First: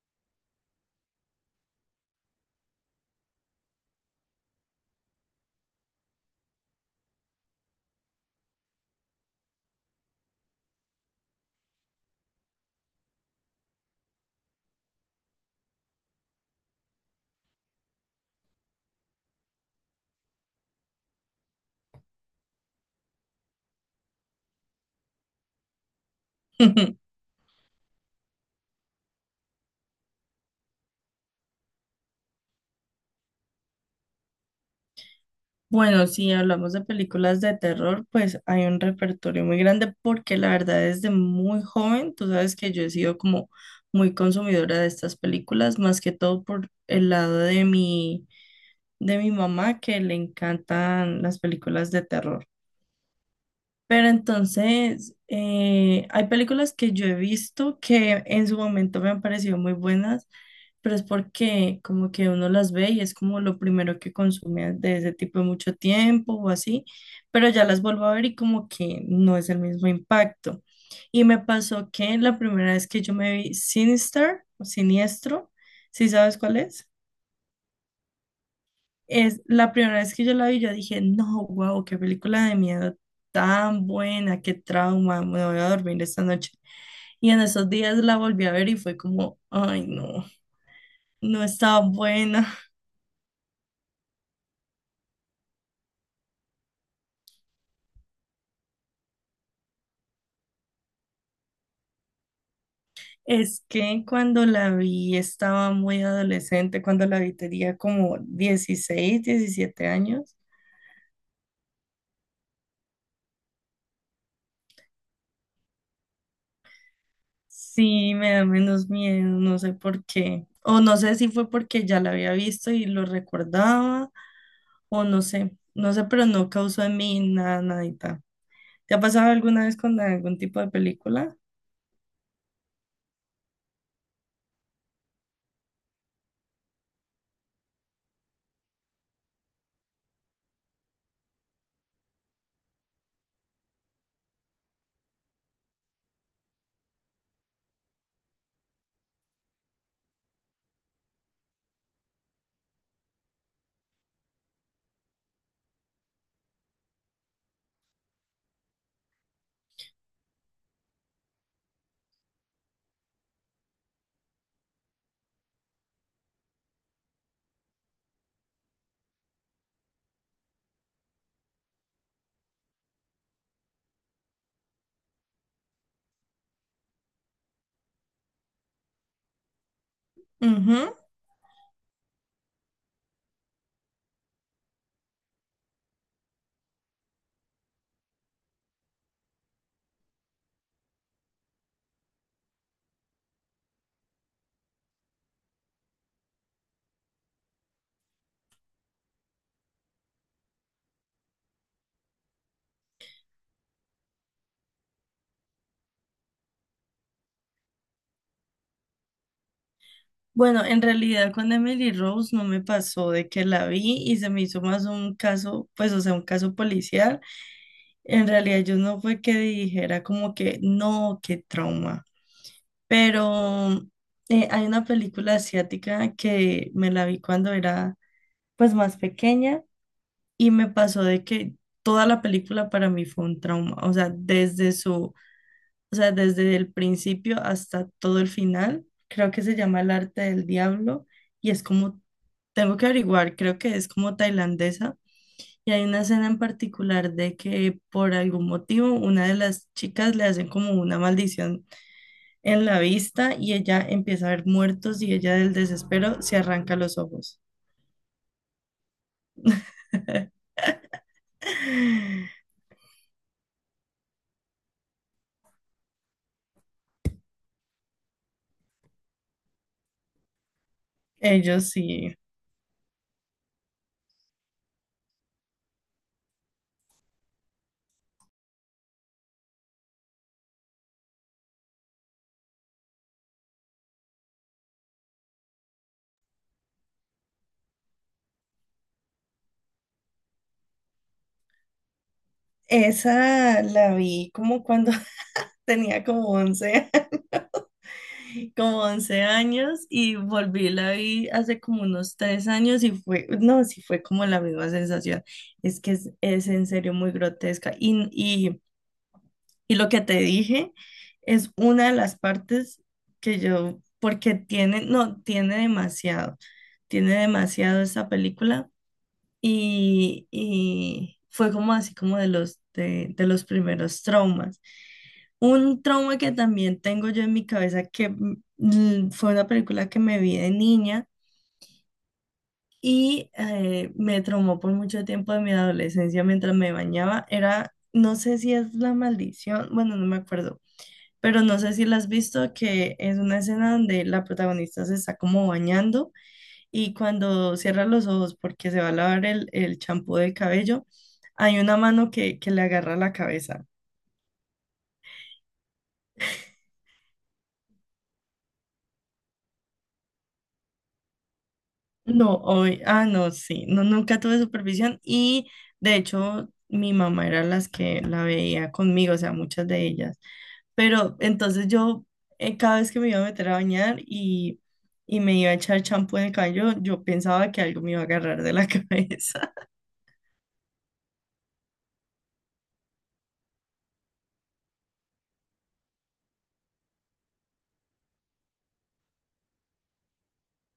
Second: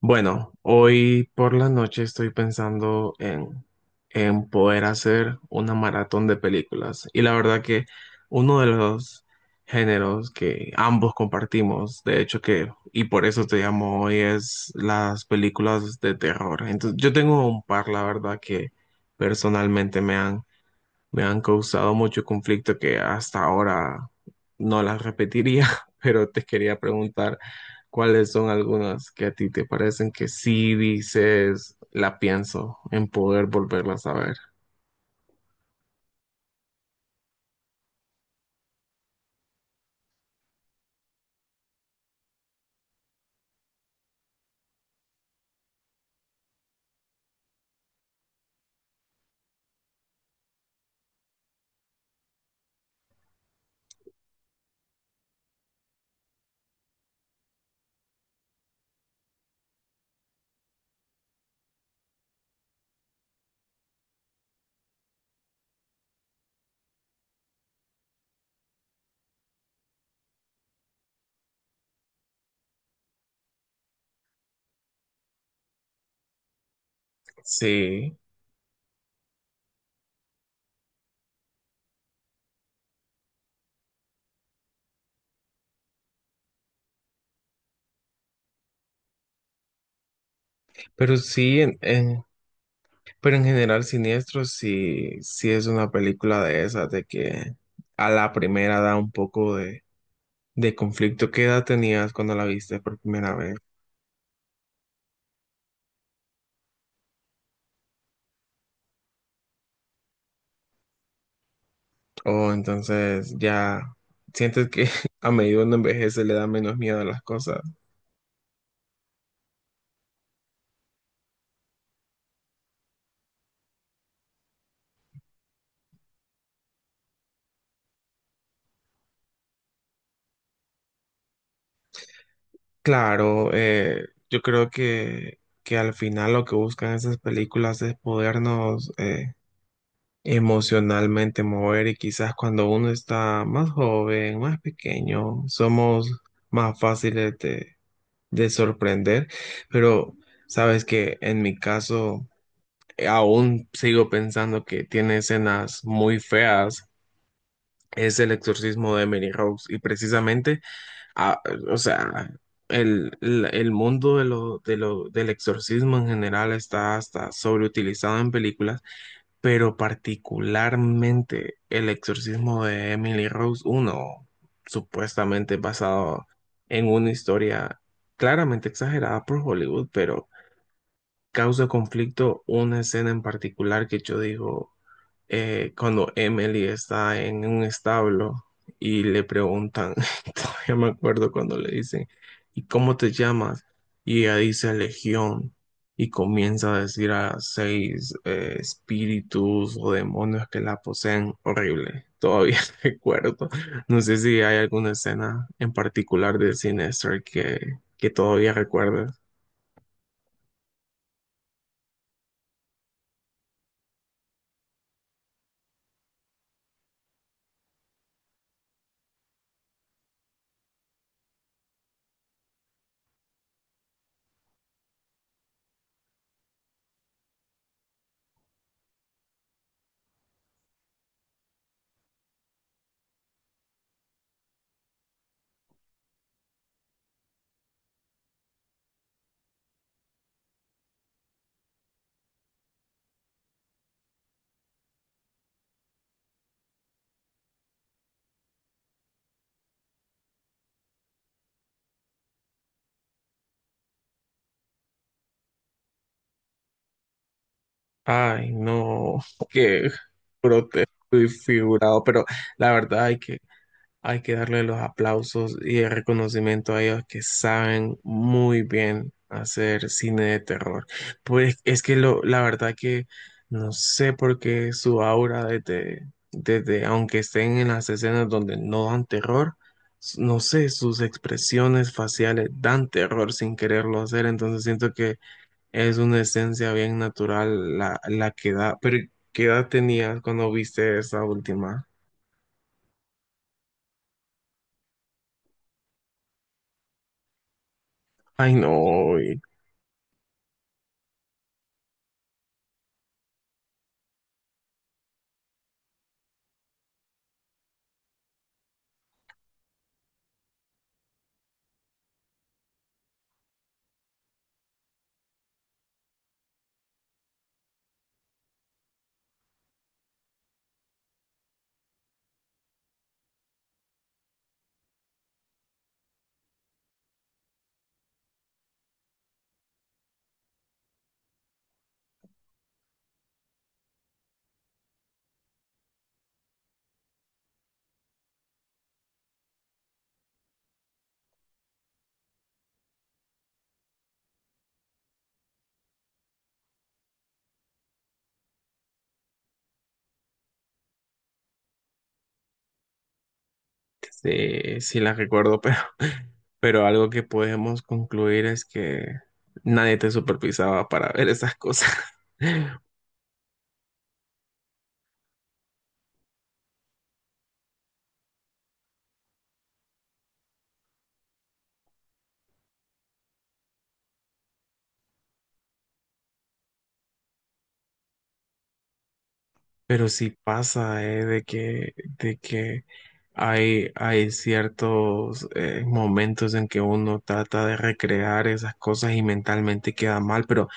Bueno, hoy por la noche estoy pensando en poder hacer una maratón de películas. Y la verdad que uno de los géneros que ambos compartimos, de hecho que, y por eso te llamo hoy, es las películas de terror. Entonces, yo tengo un par, la verdad, que personalmente me han causado mucho conflicto que hasta ahora no las repetiría, pero te quería preguntar cuáles son algunas que a ti te parecen que sí dices, la pienso en poder volverlas a ver. Bueno, si hablamos de películas de terror, pues hay un repertorio muy grande porque la verdad desde muy joven, tú sabes que yo he sido como muy consumidora de estas películas, más que todo por el lado de mi mamá que le encantan las películas de terror. Pero entonces, hay películas que yo he visto que en su momento me han parecido muy buenas, pero es porque como que uno las ve y es como lo primero que consume de ese tipo de mucho tiempo o así, pero ya las vuelvo a ver y como que no es el mismo impacto. Y me pasó que la primera vez que yo me vi Sinister o Siniestro, ¿sí sabes cuál es? Sí, Es la primera vez que yo la vi, yo dije, no, wow, qué película de miedo tan buena, qué trauma, me voy a dormir esta noche. Y en esos días la volví a ver y fue como, ay, no, pero no sí, estaba buena. pero en general Siniestro sí, sí es una película de esas, de que a la primera da un poco de conflicto. ¿Qué edad tenías cuando la viste por primera vez? Es que cuando la vi estaba muy adolescente, cuando la vi tenía como 16 17 años. O entonces ya sientes que a medida que uno envejece le da menos miedo a las cosas. Sí, me da menos miedo, no sé por qué. O no sé si fue porque ya la había visto y lo recordaba o no sé, no sé, pero no causó en mí nada, nadita. ¿Te ha pasado alguna vez con algún tipo de película? Claro, yo creo que al final lo que buscan esas películas es podernos emocionalmente mover, y quizás cuando uno está más joven, más pequeño, somos más fáciles de sorprender. Pero sabes que en mi caso… aún sigo pensando que tiene escenas muy feas, es el exorcismo de Emily Rose. Y precisamente, ah, o sea, el mundo del exorcismo en general está hasta sobreutilizado en películas, pero particularmente el exorcismo de Emily Rose, uno supuestamente basado en una historia claramente exagerada por Hollywood, pero Ujú. causa conflicto una escena en particular, que yo digo, cuando Emily está en un establo y le preguntan, todavía me acuerdo cuando le dicen, ¿y cómo te llamas? Y ella dice Legión, y comienza a decir a seis espíritus o demonios que la poseen. Horrible, todavía recuerdo. No sé si hay alguna escena en particular de Sinister que todavía recuerdas. Bueno, en realidad con Emily Rose no me pasó de que la vi y se me hizo más un caso, pues o sea, un caso policial. En realidad yo no fue que dijera como que no, qué trauma. Pero hay una película asiática que me la vi cuando era pues más pequeña. Y me pasó de que toda la película para mí fue un trauma, o sea, o sea, desde el principio hasta todo el final, creo que se llama El arte del diablo y es como, tengo que averiguar, creo que es como tailandesa, y hay una escena en particular de que por algún motivo una de las chicas le hacen como una maldición en la vista y ella empieza a ver muertos y ella del desespero se arranca los ojos. Ay, no, qué grotesco y figurado, pero la verdad hay que… Hay que darle los aplausos y el reconocimiento a ellos, que saben muy bien hacer cine de terror. Pues Ellos es que sí. lo, la verdad que no sé por qué su aura, aunque estén en las escenas donde no dan terror, no sé, sus expresiones faciales dan terror sin quererlo hacer. Entonces siento que es una esencia bien natural la que da. Pero ¿qué edad tenías cuando viste esa última? Esa la vi como cuando tenía como 11 Ay, como no. 11 años y volví, la vi hace como unos 3 años y fue, no, sí fue como la misma sensación. Es que es en serio muy grotesca. Y lo que te dije es una de las partes que yo, porque tiene, no, tiene demasiado esta película y fue como así como de los primeros traumas. Un trauma que también tengo yo en mi cabeza, que fue una película que me vi de niña y me traumó por mucho tiempo de mi adolescencia mientras me bañaba, era, no sé si es La Maldición, bueno, no me acuerdo, pero no sé si la has visto, que es una escena donde la protagonista se está como bañando y cuando cierra los ojos porque se va a lavar el champú del cabello, hay una mano que le agarra la cabeza. Sí, sí las recuerdo, pero, pero algo que podemos concluir es que nadie te supervisaba para ver esas cosas. No, hoy, no, sí, no, nunca tuve supervisión y de hecho mi mamá era las que la veía conmigo, o sea, muchas de ellas. Pero entonces yo cada vez que me iba a meter a bañar y me iba a echar champú en el cabello, yo pensaba que algo me iba a agarrar de la cabeza. Pero sí pasa, de que hay, hay ciertos momentos en que uno trata de recrear esas cosas y mentalmente queda mal, pero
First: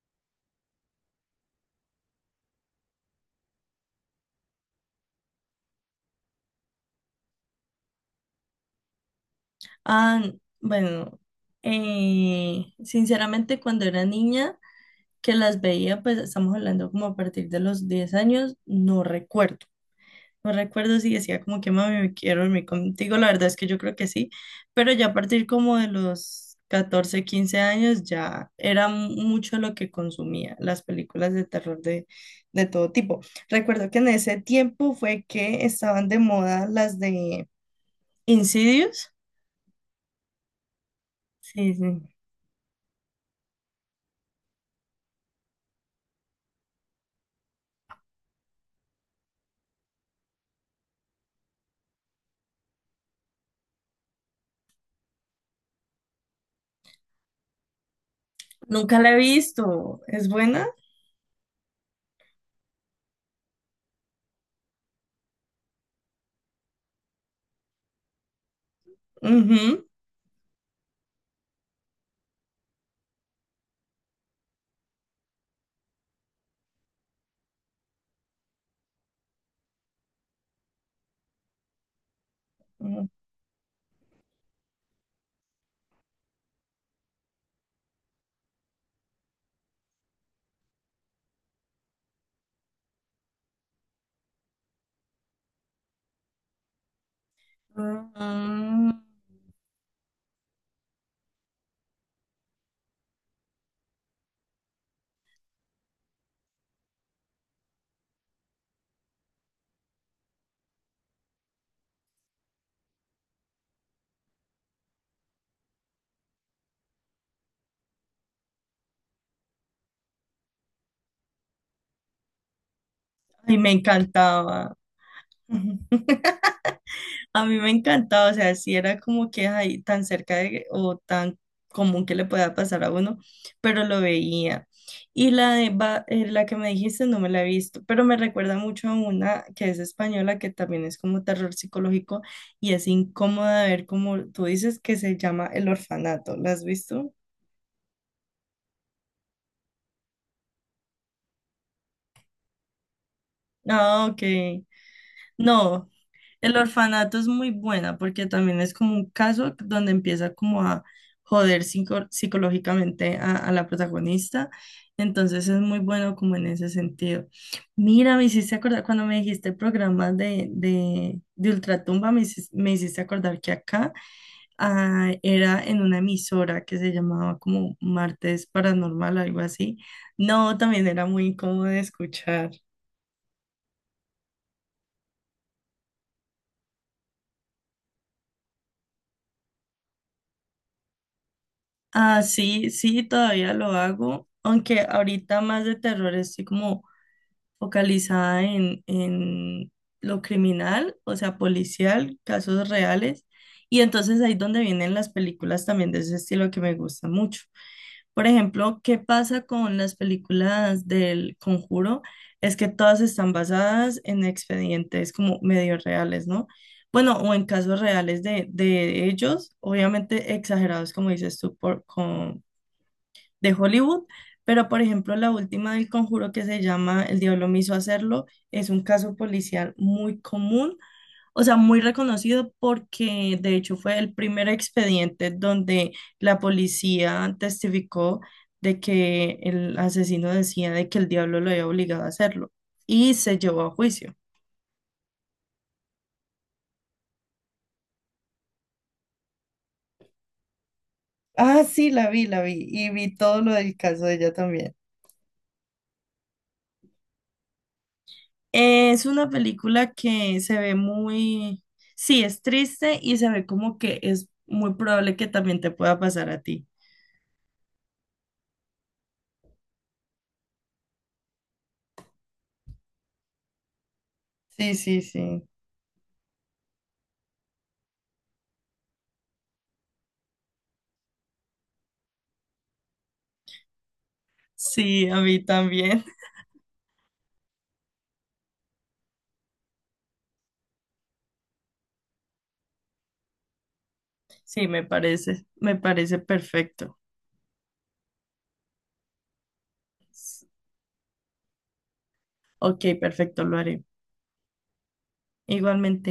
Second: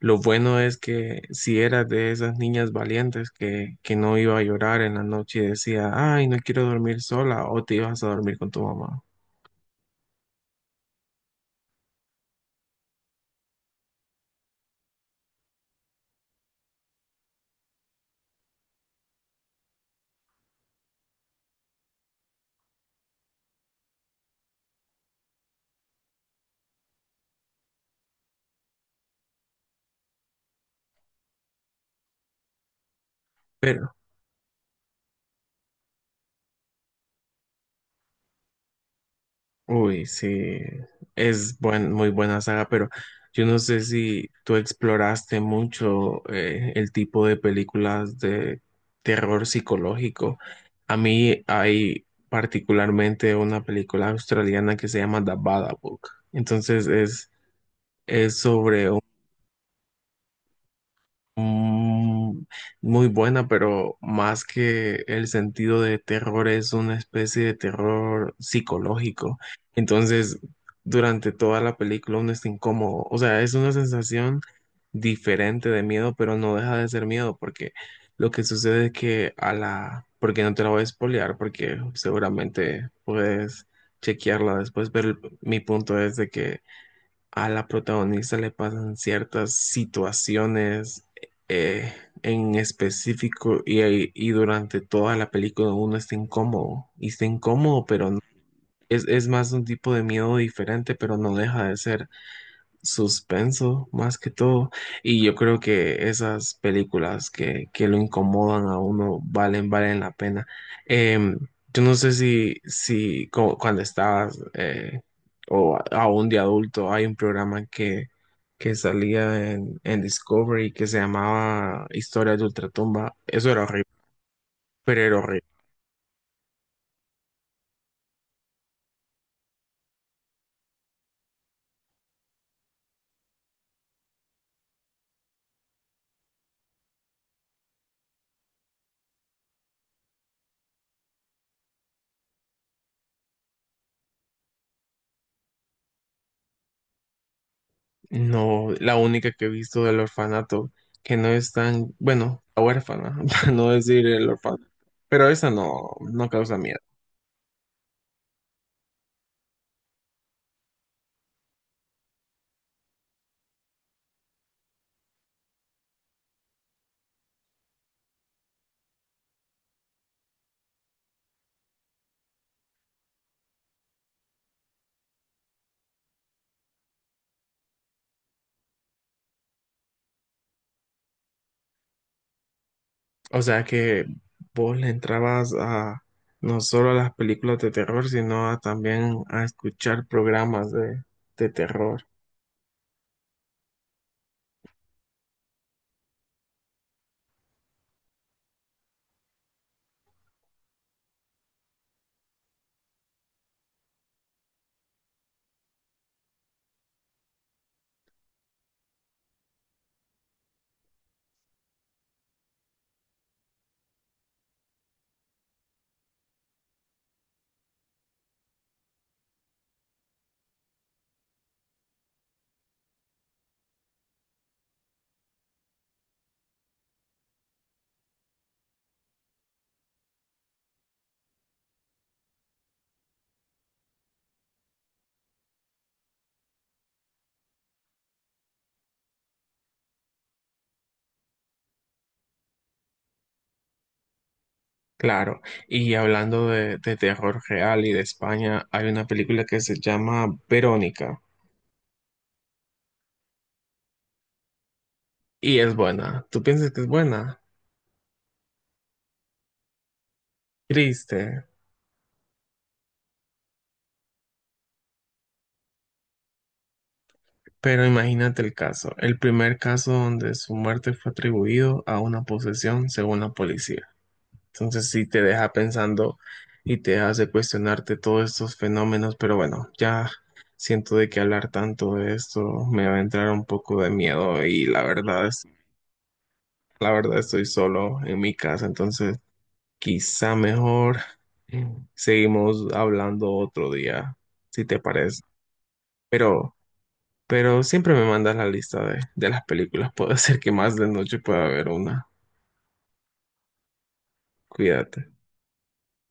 lo bueno es que si eras de esas niñas valientes que no iba a llorar en la noche y decía, ay, no quiero dormir sola, o te ibas a dormir con tu mamá. Ah, bueno, sinceramente cuando era niña que las veía, pues estamos hablando como a partir de los 10 años, no recuerdo. No recuerdo si decía como que mami, me quiero dormir contigo, la verdad es que yo creo que sí, pero ya a partir como de los 14 15 años ya era mucho lo que consumía las películas de terror de todo tipo. Recuerdo Pero… que en ese tiempo fue que estaban de moda las de Insidious. uy, sí, es Sí, buen, sí. muy buena saga, pero yo no sé si tú exploraste mucho el tipo de películas de terror psicológico. A mí hay particularmente una película australiana que se llama The Babadook. Entonces es sobre… Nunca la he visto, ¿es buena? Mm, muy buena, pero más que el sentido de terror es una especie de terror psicológico. Ujú. Entonces, durante toda la película uno está incómodo. O sea, es una sensación diferente de miedo, pero no deja de ser miedo, porque lo que sucede es que a la… Porque no te la voy a espolear, porque seguramente Mm. puedes chequearla después, pero mi punto es de que a la protagonista le pasan ciertas situaciones eh, en específico, y durante toda la película uno está incómodo y está incómodo, pero es más un tipo de miedo diferente, pero no deja de ser suspenso más que todo. Y yo creo que esas películas que lo incomodan a uno valen, valen la pena. Em, yo no sé si cuando estabas o aún de adulto, hay un programa que salía en Discovery que se llamaba Historias de Ultratumba. Eso Ay, era me horrible, encantaba. pero era horrible. A mí me encantaba, o sea, sí era como que ahí tan cerca de, o tan común que le pueda pasar a uno, pero lo veía. La que me dijiste no me la he visto, pero me recuerda mucho a una que es española, que también es como terror psicológico y es incómoda de ver como tú dices que se llama El Orfanato. ¿La has visto? No, la única que he visto del orfanato, que no es tan, bueno, la huérfana, para no decir Ah, ok. el orfanato, pero esa No, no, no El causa miedo. orfanato es muy buena porque también es como un caso donde empieza como a joder psicológicamente a la protagonista. Entonces es muy bueno como en ese sentido. Mira, me hiciste acordar, cuando me dijiste programas de Ultratumba, me hiciste acordar que acá era en una emisora que se llamaba como Martes Paranormal, algo así. No, también era muy incómodo de escuchar. O sea que vos le entrabas a no solo a las películas de terror, sino a también a escuchar programas de terror. Ah, sí, sí, todavía lo hago, aunque ahorita más de terror estoy como focalizada en lo criminal, o sea, policial, casos reales. Y entonces ahí donde vienen las películas también de ese estilo que me gusta mucho. Por ejemplo, ¿qué pasa con las películas del Conjuro? Es que todas están basadas en expedientes como medio reales, ¿no? Bueno, o en casos reales de ellos, obviamente exagerados, como dices tú, de Hollywood, pero por ejemplo la última del Conjuro que se llama El diablo me hizo hacerlo es un caso policial muy común, o sea, muy reconocido porque de hecho fue el primer expediente donde la policía testificó de que el asesino decía de que el diablo lo había obligado a hacerlo y se llevó a juicio. Claro, y hablando de terror real y de España, hay una película que se llama Verónica Ah, sí, la vi y vi todo lo del caso de ella también. y es buena. ¿Tú piensas que es buena? Es una película que se ve Triste. muy, sí, es triste y se ve como que es muy probable que también te pueda pasar a ti. Pero imagínate el caso, el primer caso donde su muerte fue atribuido a una posesión según la policía. Sí, Entonces sí, sí te sí. deja pensando y te hace cuestionarte todos estos fenómenos, pero bueno, ya siento de que hablar tanto de esto me va a entrar un poco de miedo, y la Sí, a verdad es, mí también. la verdad estoy solo en mi casa, entonces quizá mejor seguimos hablando otro día, si Sí, te parece. Me parece Pero… perfecto. pero siempre me mandas la lista de las películas. Puede ser que más de noche pueda haber una. Ok, perfecto, lo haré. Cuídate. Igualmente.